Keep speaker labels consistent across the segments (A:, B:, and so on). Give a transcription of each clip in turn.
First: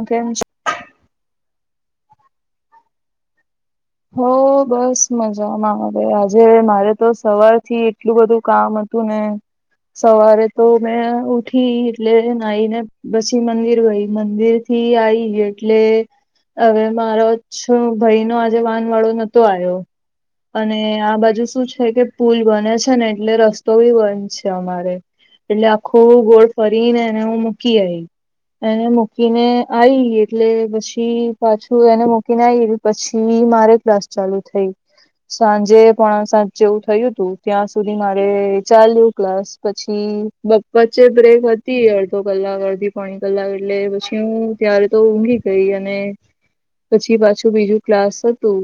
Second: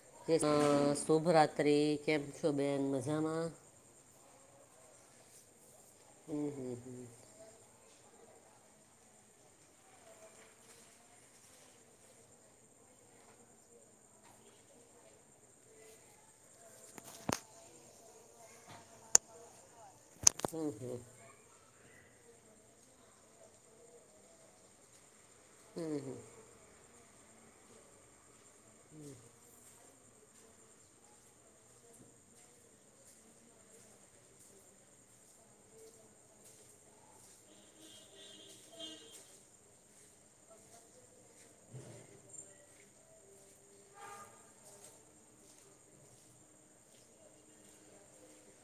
A: અ કેમ છો
B: શુભરાત્રિ કેમપ શો બેન મજામાં
A: હો બસ મજામાં આવે આજે મારે તો સવાર થી એટલું બધું કામ હતું ને સવારે તો મેં ઉઠી એટલે નાહી ને પછી મંદિર ગ‌ઈ મંદિર થી આવી એટલે હવે મારો છ ભાઈ નો આજે વાન વાળો નોતો આયો અને આ બાજુ શું છે. થ કે પુલ બને છે ને એટલે રસ્તો બી બંધ છે અમારે એટલે આખું ગોળ ફરીનેને હું મૂકી આઈ એને મૂકીને આઈ એટલે પછી પાછું એને મૂકીને આઈ પછી મિ મારે ક્લાસ ચાલુ થઈ સાંજે પણ સાંજ જેવું થયું તું. ત્યાં સુધી મારે ચાલ્યું ક્લાસ પછીપ વચ્ચે બ્રેક વધી અડધો કલાક અડધી. પોણી કલાક એટલે પછી હું ત્યારે તો ઊંઘી ગઈ અને પછી પાછું બીજું ક્લાસ હતું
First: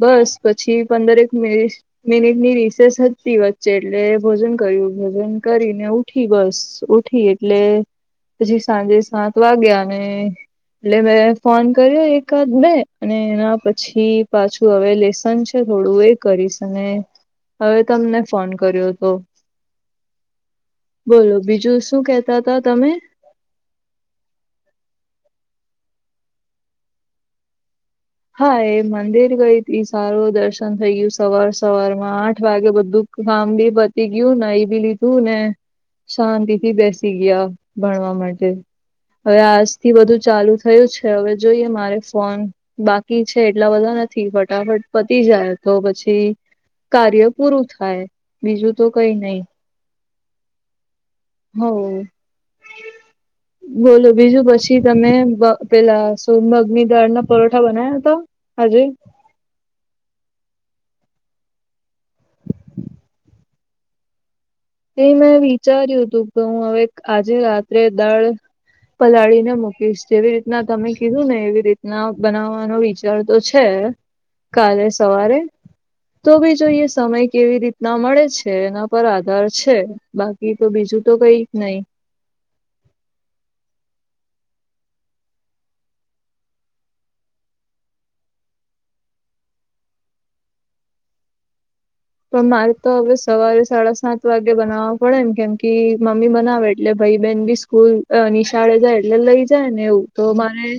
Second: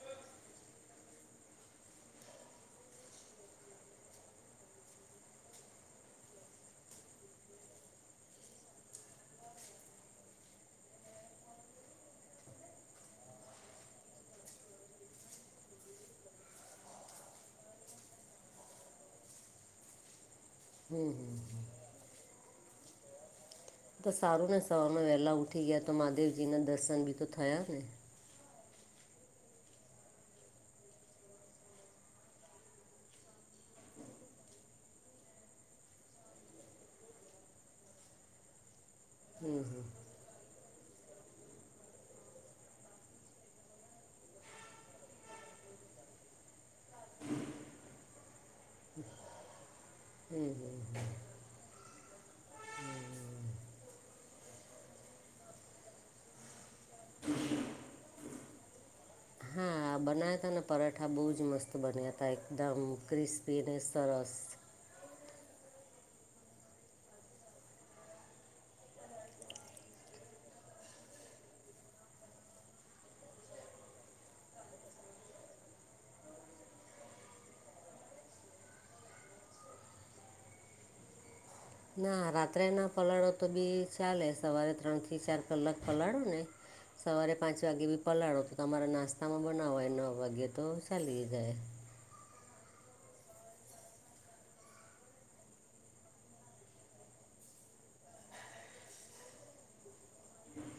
A: બસ પછી પંદરેક મિનિટ મિનિટ ની રિસેસ હતી વચ્ચે એટલે ભોજન કર્યું ભોજન કરીનેું. ઉઠી બસ ઉઠી એટલે. પછી સાંજે સાત વાગ્યા ને એટલે મેં ફોન કર્યો એકાદ મેં. અને એના પછી પાછું હવે લેસન છે થોડું એ કરીશ અને હવે તમને ફોન કર્યો હતો. બોલો બીજું શું કેતા હતા તમે
B: તો સારું ને સવારમાં વહેલા ઊઠી ગયા તો મહાદેવજીના દર્શન બી તો થયા ને.
A: હા એ મંદિર ગ‌ઇ ઇ સારું દર્શન થઈ ગયું સવાર સવાર માં આઠ વાગે બધું. કામ બી પતી ગયું ને ના‌ઈ બી લીધું ને શાંતિ થી બેસી ગયા ભણવા માટે હવે
B: હમ.
A: આજ થી બધુ ચાલુ થયું છે હવે જોઈએ મારે ફોન બાકી છે એટલા બધા નથી ફટાફટ પતી જાય તો પછી કાર્ય પૂરું થાય બીજું તો કઈ નહી. હ
B: [unintelligible]
A: બોલો બીજું પછી તમે બ પેલા સોમંગ દાળ ના પરોઠા બના્યા તો આજે
B: હા બનાવ્યા હતા ને પરાઠા બહુ જ મસ્ત બન્યા હતા એકદમ ક્રિસ્પી અને સરસ
A: એ મેં વિચાર્યું હતું કે હું હવે આજે રાત્રે દાળ પલાળી ને મૂકીશ જેવી રીતના તમે કીધું ને એવી રીતના બનાવાનો વિચાર વિચાર તો છે કાલે સવારે તો બી જોઈએ સમય કેવી રીતના મળે છે એના પર આ આધાર છે બાકી તો બીજું તો કઈ નઈ.
B: ના રાત્રે ના પલાળો તો બી ચાલે સવારે ત્રણથી ચાર કલાક પલાળો ને સવારે પાંચ વાગે બી પલાળો તો તમારે નાસ્તામાં બનાવવાય નવ વાગે તો ચાલી જાય
A: પણ મારે તો હવે સવારે સાડા સાત વાગે બનાવવા પડે ને કેમ કે મમ્મી બનાવે એટલે ભાઈ બેહેન બી સ્કૂલ‌ અ નિશાળે જાય એટલે લઈ જાય ને એવું તો મારે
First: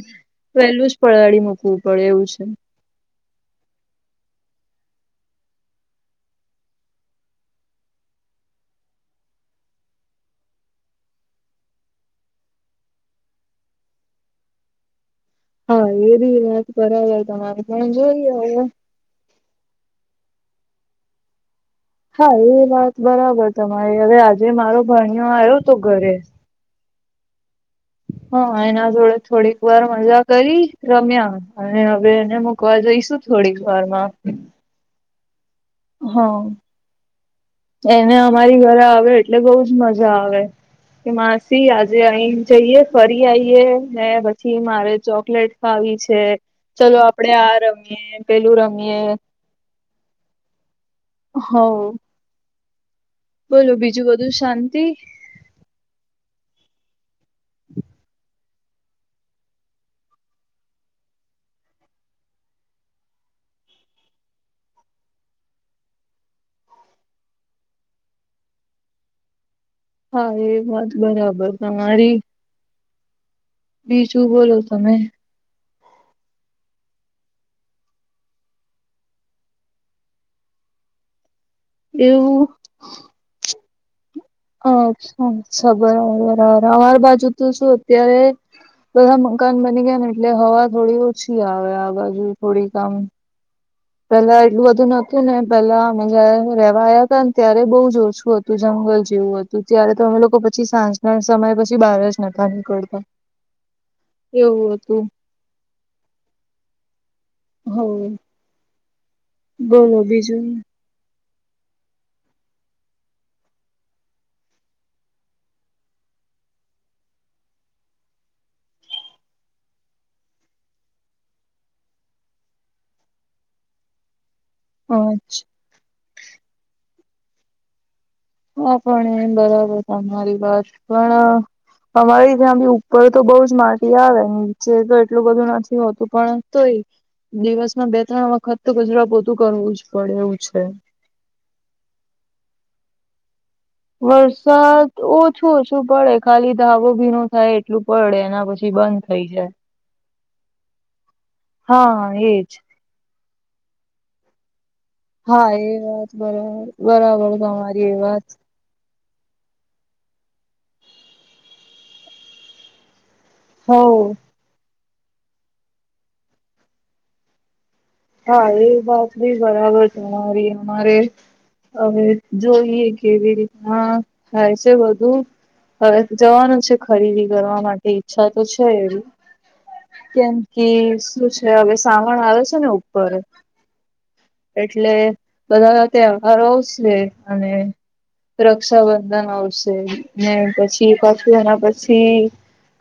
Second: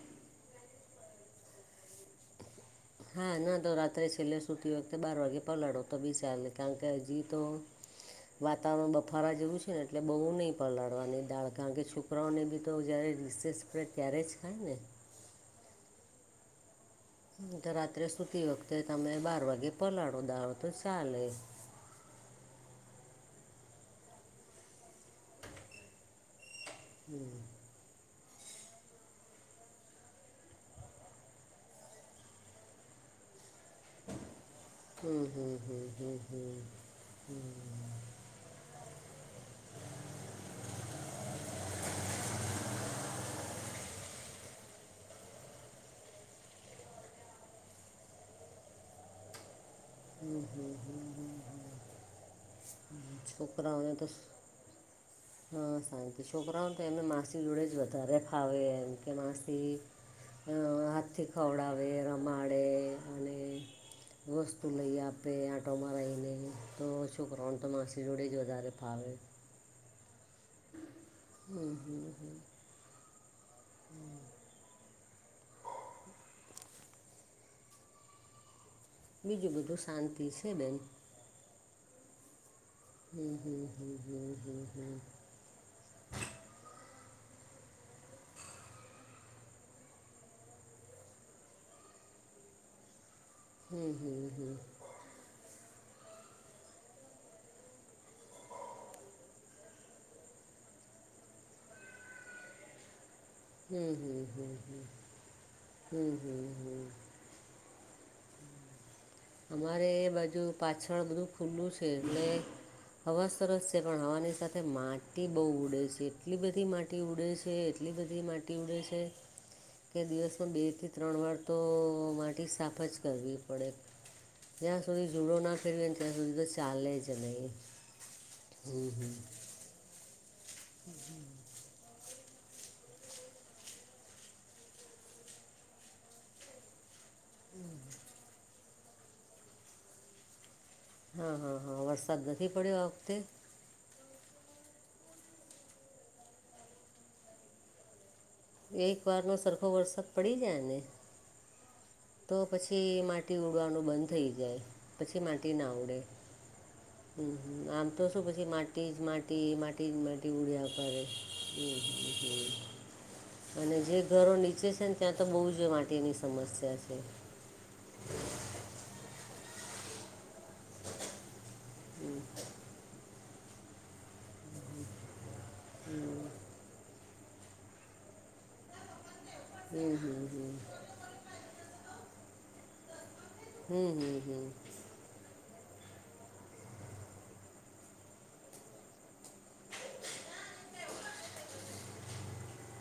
A: પેલું જ પલાળી મૂકવું પડે એવું છે.
B: હા ના તો રાત્રે છેલ્લે સુતી વખતે બાર વાગે પલાળો તો બી ચલે કારણ કે હજી તો વાતાવરણ બફારા જેવું છે ને એટલે બહુ નહિ પલાળવાની દાળ કારણ કે છુ. પ્રવનિધિ તો જ્યારે રિસેષ પડે ત્યારેજ ખાયને?
A: હા એબી એવાત બરાબર તમારી
B: તો
A: પણ
B: રાત્રે
A: જોઈએ
B: સુતી
A: હવે
B: વખતે તમે બાર વાગે પલાળો દાવો તો ચાલે
A: હા એ વાત બરાબર તમારે હવે આજે મારો ભણીઓ આવ્યો હતો ઘરે
B: હમ
A: હા એના જોડે થોડીક વાર મજા કરી રમ્યા અને હવે એને મુકવા જઈશું થોડીક વારમાં
B: હમ્મ હમ્મ હમ્મ હમ્મ
A: હા
B: હમ્મ હમ્મ
A: એને અમારી ઘરે આવે એટલે બહુજ મજા આવે. કે માસી આજે અહી જઈએ ફરી આઈએ, ને પછી મારે ચોકલેટ ખાવી છે, ચલો આપડે આ રમીએ, પેલું રમીએ.
B: હમ્મ હમ્મ હમ્મ હમ્મ હમ્મ
A: હવ
B: હમ્મ
A: બોલો
B: છોકરાઓને તો
A: બીજું બધું શાંતિ
B: અ શાંતિ, છોકરાઓને તો એમહે માસી જોડે જ વધારે. ફાવે એમકે માસી અ હાથથી ખવડાવે, રમાડે અને વસ્તુ તું લઈ આપે, આંટો મરાએલે, તો છોકરાઓને તો માસી જોડેજ વધારે ફાવે.
A: હા એ વાત બરાબર તમારી. બીજું બોલો તમે
B: [inaudible] બીજું બધું શાંતિ છે બેન.
A: એવું.
B: હમ્મ હમ્મ હમ્મ હમ્મ
A: અચ્છા સબ બરાબર અમાર બાજુ તો શું અત્યારે બધા મકાન બની ગયા ને, એટલે હવા થોડી ઓછી આવે, આ બાજુ થોડીક આમ
B: હમ
A: પેલા
B: હમ
A: એટલું બધું નતુંને, પેલા અમે જયારે રેવા આયાતા હતા ને ત્યારે બહુ જોર છુ હતું, જંગલ જેવું હતું. તો ત્યારે તો અમે લોકો પછી, સાંજના સમય પછી બહાર જ નતા નીકળતા.
B: હમ્મ હમ્મ હમ્મ
A: એવું
B: હમ્મ,
A: હતું
B: હમ્મ હમ્મ હમ્મ
A: હો
B: અમારે એ બાજુ
A: બીજું
B: પાછળ બધું ખુલ્લું છે, એટલે હવા સરસ છે, પણ હવાની સાથે માટી બહુ ઉડે છે, એટલી બધી માટ ટી ઉડે છે, એટલી બધી માટી ઉડે છે. કે દિવસમાં બેથી ત્રણ વાર તો અ માટી સાફજ કરવી પડે. જ્યાં સુધી જુડોના
A: હા
B: ફેરવીને ત્યાં સુધી તો ચાલે જ નહીં.
A: હા પણ એ બરાબર તમારી વાત, પણ અમારે ત્યાંબી ઉપર તો બઉજ માટી આવે, નીચે તો એટલું બધું નથી હોતું, પણ તોય દિવસમાં બે ત્રણ વખત તો કચરા પોતું કરવું જ પડે એવું છે.
B: હા હા હા, વરસાદ નથી પડ્યો આ વખતે?
A: વરસાદ ઓછો ઓછું પડે, ખાલી ધાવો ભીનો થાય એટલું પડે એના પછ
B: એક વાર નો સરખો વરસાદ પડી જાયને,
A: હા
B: તો
A: એજ
B: પછી થી માટી ઉડવાનું બંધ થઈ જાય. પછી
A: હા
B: માટી ના
A: એ
B: ઉડે,
A: વાત બરાબર બરાબર
B: હમ્મ હમ્મ, આમ
A: તમારી એ
B: તો શું
A: વાત
B: પછી માટ ટી જ માટી, માટી જ માટી ઉડ્યા કરે. હમ્મ હમ્મ હમ્મ અને
A: હો
B: જે ઘરો નીચે છે ને, ત્યાં તો બહુ જ માટીની સમસ્યા છે.
A: હા એ વાતભી બરાબર તમારી, અમારે હવે જોઈએ કેવી રીતના થાય છે બધું. હવે જવાનું છે ખરીદી કરવા માટે ઈચ્છા તો છે એવી.
B: હમ, હમ, હમ.
A: કેમકી, શું છે હવે સાવણ આવે છે ને ઉપર.
B: હમ્મ હમ્મ હમ્મ
A: એટલે બધા [unintelligible] છે અને રક્ષાબંધન આવશે, ને પછી પાછું એના પછી.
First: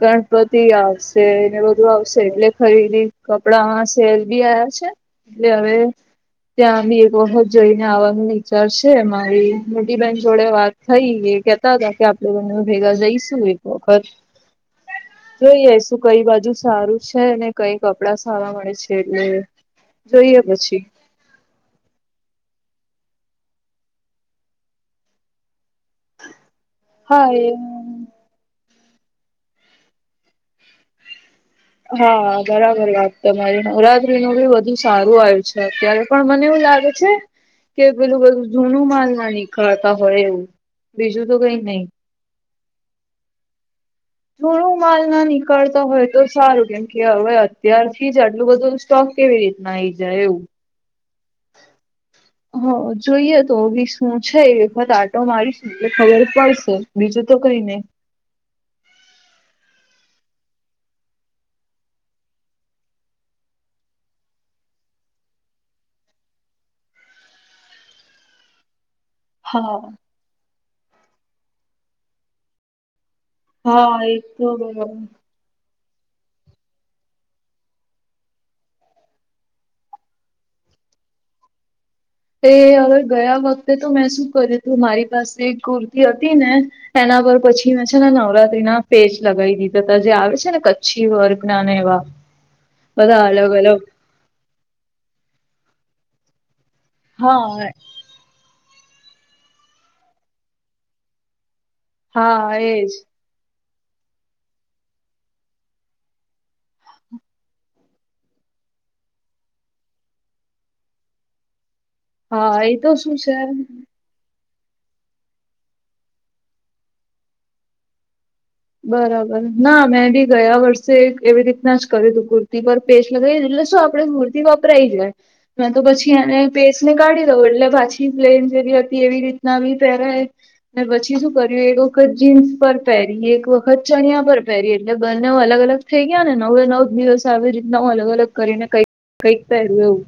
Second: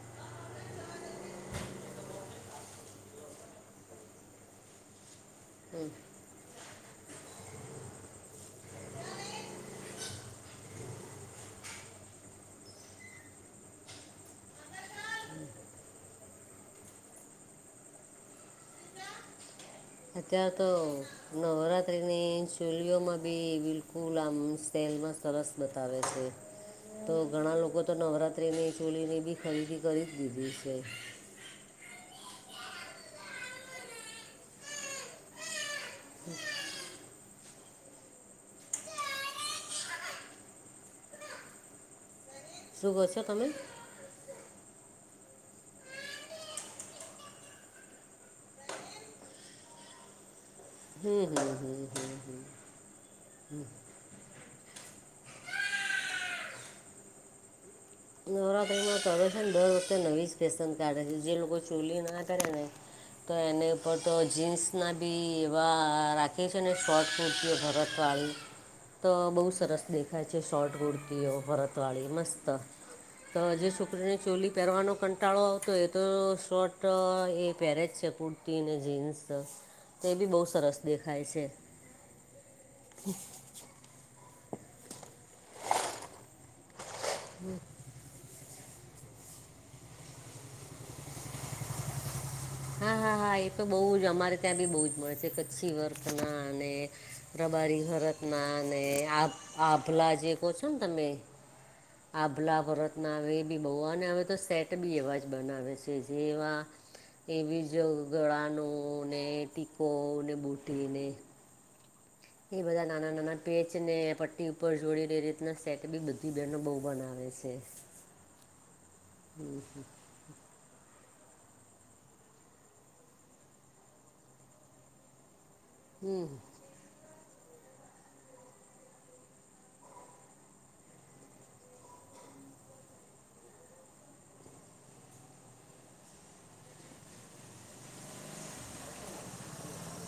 A: ગણપતિ આવશે ને બધું આવશે એટલે ખરીદી કપડામાં સેલ બી આવ્યા છે. એટલે હવે
B: હમ.
A: ત્યાંબી એક વખત જઈને આવવાનું વિચાર છે, મારી મોટી બેહેન જોડે વાત થઈ એ કેતા હતા કે, આપણે બને ભેગા જઈશું એક વખત. જોઈએ શું કઈ બાજુ સારું છે, ને કઈ કપડા સારવા મળે છે એટલે. જોઈએ
B: અત્યારે તો
A: પછી
B: નવરાત્રિની ચોલીઓમાં બી બિલકુલ આમ સેલમાં સરસ બતાવે છે તો
A: હા એ
B: ઘણા લોકો તો નવરાત્રીની ચોલીની બી ખરીદી કરી જ દીધી છે.
A: હા બરાબર વાત તમારી નવરાત્રી નું બી વધુ સારું આવ છે અત્યારે પણ મને એવું લાગે છે. કે પેલું બધું જૂનું માલ ના નીકળતા હોય એવું બીજું તો કઈ નહી.
B: શું કો છો તમે?
A: થોડું માલ ના નીકળતા હોય તો સારું કેમ કે હવે અત્યારથી જ આટલું બધું સ્ટોક કેવી રીતના આઈ જાય એવું
B: હમ હમ હમ. હમ
A: હ જોઈએ તો વીસ. હું છે એ વખત આટો મારીશ એટલે ખબર પડશે બીજું તો કઈ નય.
B: નવરાત્રીમાં તો અવે છે ને દર વખતે નવી ફેશન કાઢે છે જે લોકો ચોલી ના કરે ને તો એની ઉપર તો જીન્સના બી એવા રાખે છે ને શોટ કુર્તીઓ ભરતવાળી
A: [inaudible]
B: તો બહુ
A: હા
B: સરસ દેખાય છે શોર્ટ કુર્તીઓ ભરતવાળી મસ્ત તો જે
A: હા
B: છોકરીને
A: એ
B: ચોલી
A: તો
B: પહેવાનો
A: બરાબર
B: ક કંટાળો આવતો હોય તો શોર્ટ એ પહેરે જ છે કુરતી અને જીન્સ. તે બી બહુ સરસ દેખાય છે.
A: તે હવે ગયા વખતે તો મેં શું કર્યું હતું મારી પાસે કુર્તી હતી ને એના પર પછી પછી મેં નવરાત્રી ના પેજ લગાવી દીધા હતા જે આવે છે ને કચ્છી વર્ગના ને એવા
B: હા હા
A: બધા
B: હા એ
A: અલગ
B: તો બહુ
A: અલગ
B: જ અમારે ત્યાં બી બહુ જ મળે છે કચ્છી વર્કના અને
A: હા
B: રબારી ભરતમાં અને આ આભલા જે કહ છો ને તમે
A: હા
B: આભલા
A: એજ
B: ભરતના હ એ બી બોવને હવે તો સેટ બી એવા જ બનાવે છે જે એવા એવી જ ગળાનું ને ટીકો ને બુટીને
A: હા
B: એ બધા
A: તો
B: નાના
A: શું છે
B: નાના પેચને પ ટી ઉપર જોડી રે એ રીતના સેટ બી બધી બહેનો બહુ બનાવે છે.
A: બરાબર ના મેં ભી ગયા વર્ષ એવી રીતના જ કર તું કુર્તી પર પેશ લગાવી એટલે શું આપણે કૂર્તિ વાપરાઈ જાય. મે તો પછી
B: હમ
A: એને બેેસ ને કાઢી દઉં એટલે પાછી પ્લેન જે હતી એવી રીતના બી પહેરાય અને પછી શું કર્યું એક વખત જીન્સ પર પહેરી એક વખત ચણિયા પર પહેરી એટલે બંને અલગ અલગ થઈ ગયા ને નવ નવ દિવસ આવી રીતના અલગ અલગ કરીને કઈક કઈક પહે્યું એવું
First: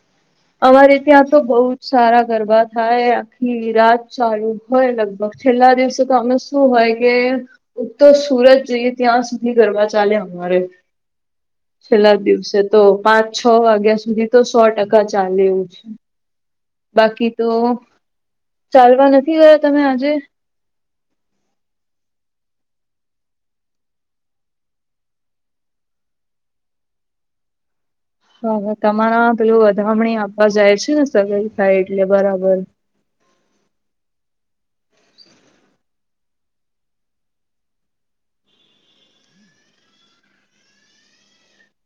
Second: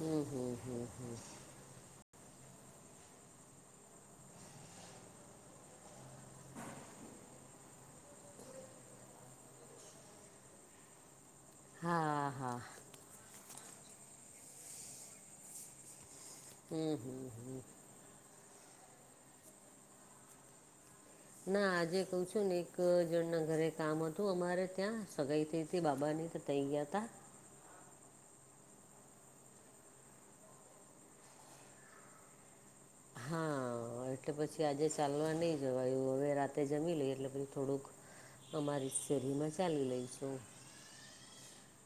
B: હમ હમ હમ
A: અમારે ત્યાં તો બઉ સારા ગરબા થાય આખી રાત ચાલુ હોય લગભગ છેલ્લા દિવસે તો અમે શું હોય કે તો સુરત જઈએ ત્યાં સુધી ગરબા ચાલે અમારે છેલ્લા
B: હા
A: દિવસે
B: હા
A: તો પાંચ છ વાગ્યા સુધી તો સો ટકા ચાલે એવું છે.
B: હમ હમ
A: બાકી તો ચાલવા નથી ગયા તમે આજે
B: ના આજે કઉ છું ને એક જણના ઘરે કામ હતું અમારે ત્યાં સગાઈ થઈતી બાબાની તઈ ગયા તા
A: હા તમારા પેલું વધામણી આપવા જાય છે ને સગાઈ થાય એટલે બરાબર.
B: હા. હ એટલે પછી આજે ચાલવા નઈ જવાય હવે રાતે જમી લઈ એટલે પછી થોડુંક અમારી શેરીમાં ચાલી લઈ છું
A: [inaudible]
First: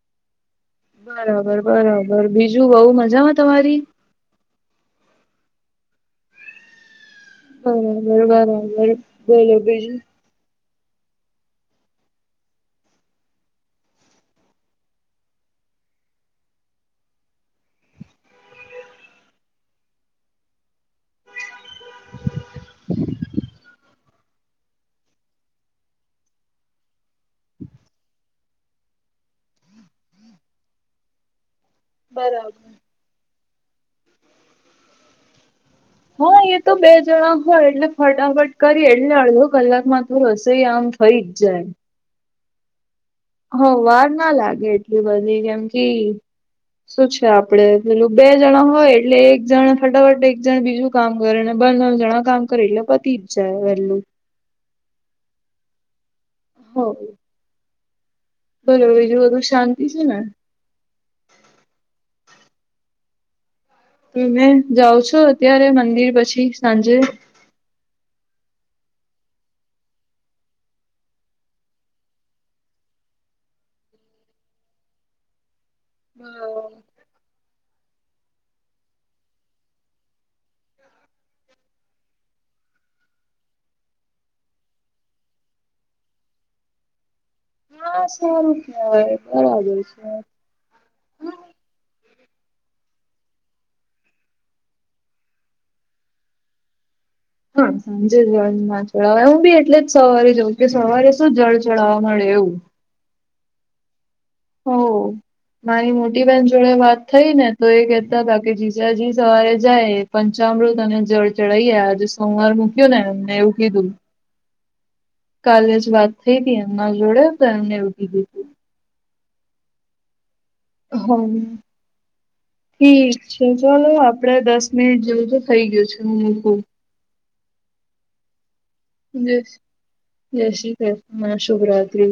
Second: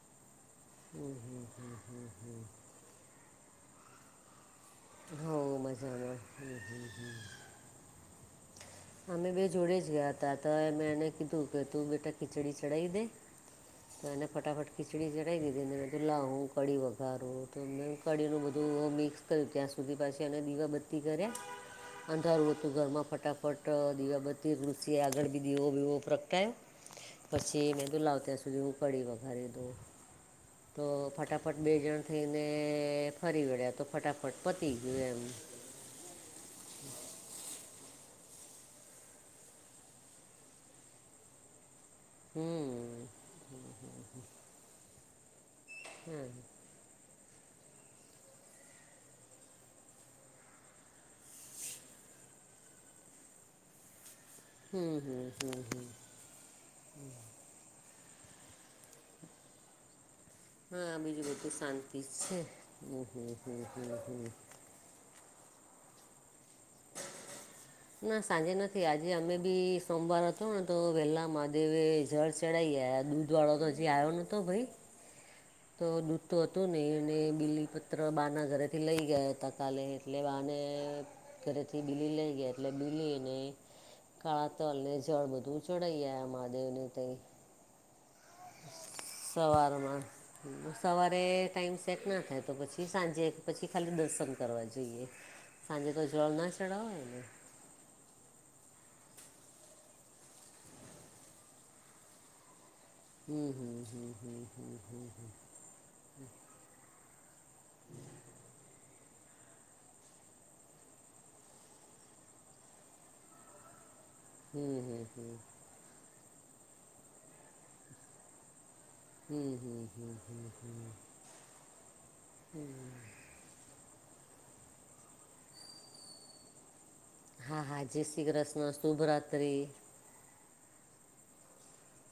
B: હમ હમ.
A: બરાબર બરાબર બીજું બહુ મજામાં તમારી
B: હોવ મજામાં
A: બરાબર બરાબર.
B: અમે બે
A: બોલો
B: જોડે જ
A: બીજું
B: ગયા હતા તો મેં એને કીધું કે તું બેટા ખીચડી ચડાવી દે. તો એને ફટાફટ ખીચડી ચઢાવી દીધી ને બધું લાહું કઢી વઘારું તો મેને. સવાળીનું બધું મિક્સ કર્યું ત્યાં સુધી પાછી અને દીવા બધી. કરે અંધારું હતું ઘરમાં ફટાફટ. દીવાબત્તી કૃષિએ આગળ બી દીવો વીવો પ્રગટાયો. પછી મે દુ લવ ત્યાં સુધી ઉ કડી વઘારી દો તો ફટાફટ. ફફટ બે જણ
A: બરાબર
B: થઈને ફરી વળ્યા તો ફટાફટ પતી ગયયો એમ.
A: હા એ તો બે જણા હોય એટલે ફટાફટ કરી એટલે અડધો કલાક માં તું હશે આમ. થઈ જ જાય.
B: હમ.
A: હ વાર ના લાગે એટલી બધી કેમ કે.
B: હા
A: શું છે આપડે પેલું બે જણા હોય એટલે એક જણ ફટાફટ એક જણ બીજું. કામ કરને બ જણા કામ કરે એટલે પતી જ જાય વેલું.
B: હમ હમ હમ હમ હ.
A: બલો બીજું બધું શાંતિ છે ને.
B: હા બીજું બધું શાંતિ જ છે હ હ.
A: જાઉ છો અત્યારે મંદિર પછી સાંજે.
B: ના સાંજે નથી આજે અમે બી સોમવાર હતો ને તો વહેલા મહાદેવે જળ. ચડાાઈ દૂધ વાળો તો હજી આવ્યો નતો ભાઈ.
A: [inaudible]
B: તો દૂધ તો હતું નહિ. અને બીલીપત્ર બા ના ઘરે થી લઈ ગયા હતા કાલે એટલે બાને. ઘરેથી બીલી લઈ ગયા એટલે બીલીને. કાળા તલ ને જળ બધું ચડાાઈ ગયા મહાદેવ ને તઈ.
A: હ સો રૂપિયા બરાબર
B: સવારમાં
A: છે.
B: સવારે ટાઈઇમ સેટ ના થાય તો પછી સાંજે પછી ખાલી દર્શન કરવા જઈએ. સાંજે તો જલ ના ચડાવ હોયને.
A: હા સાંજે જળ ના ચડવા હું બી એટલે જ સવારે જઉં કે સવારે શું જળ ચઢાવવા મળે એવું.
B: હમ હમ હમ હમ
A: હો.
B: હમ હ હ.
A: મારી મોટી બહેન જોડે વાત થઈ ને તો એ કેહેતા હતા કે જીજાજી સવારે જાય. પંચામૃત અને જળ ચઢાઈએ આજે સોમવાર મૂક્યું ને એને એવું કીધું.
B: હમ હમ હમ.
A: લે વાત થઈ હતી એમના જોડે તો એમને એવુ કીધું તું.
B: હમ હમ હમ હમ હમ.
A: હમ. ઠીક છે ચલો આપડે દસ મિનિટ જેવું તો થઇ ગયું છે હું મુકું.
B: હા હા જય ક્ષી કષ્ણ.
A: જ જય શ્રી શુભરાતિ.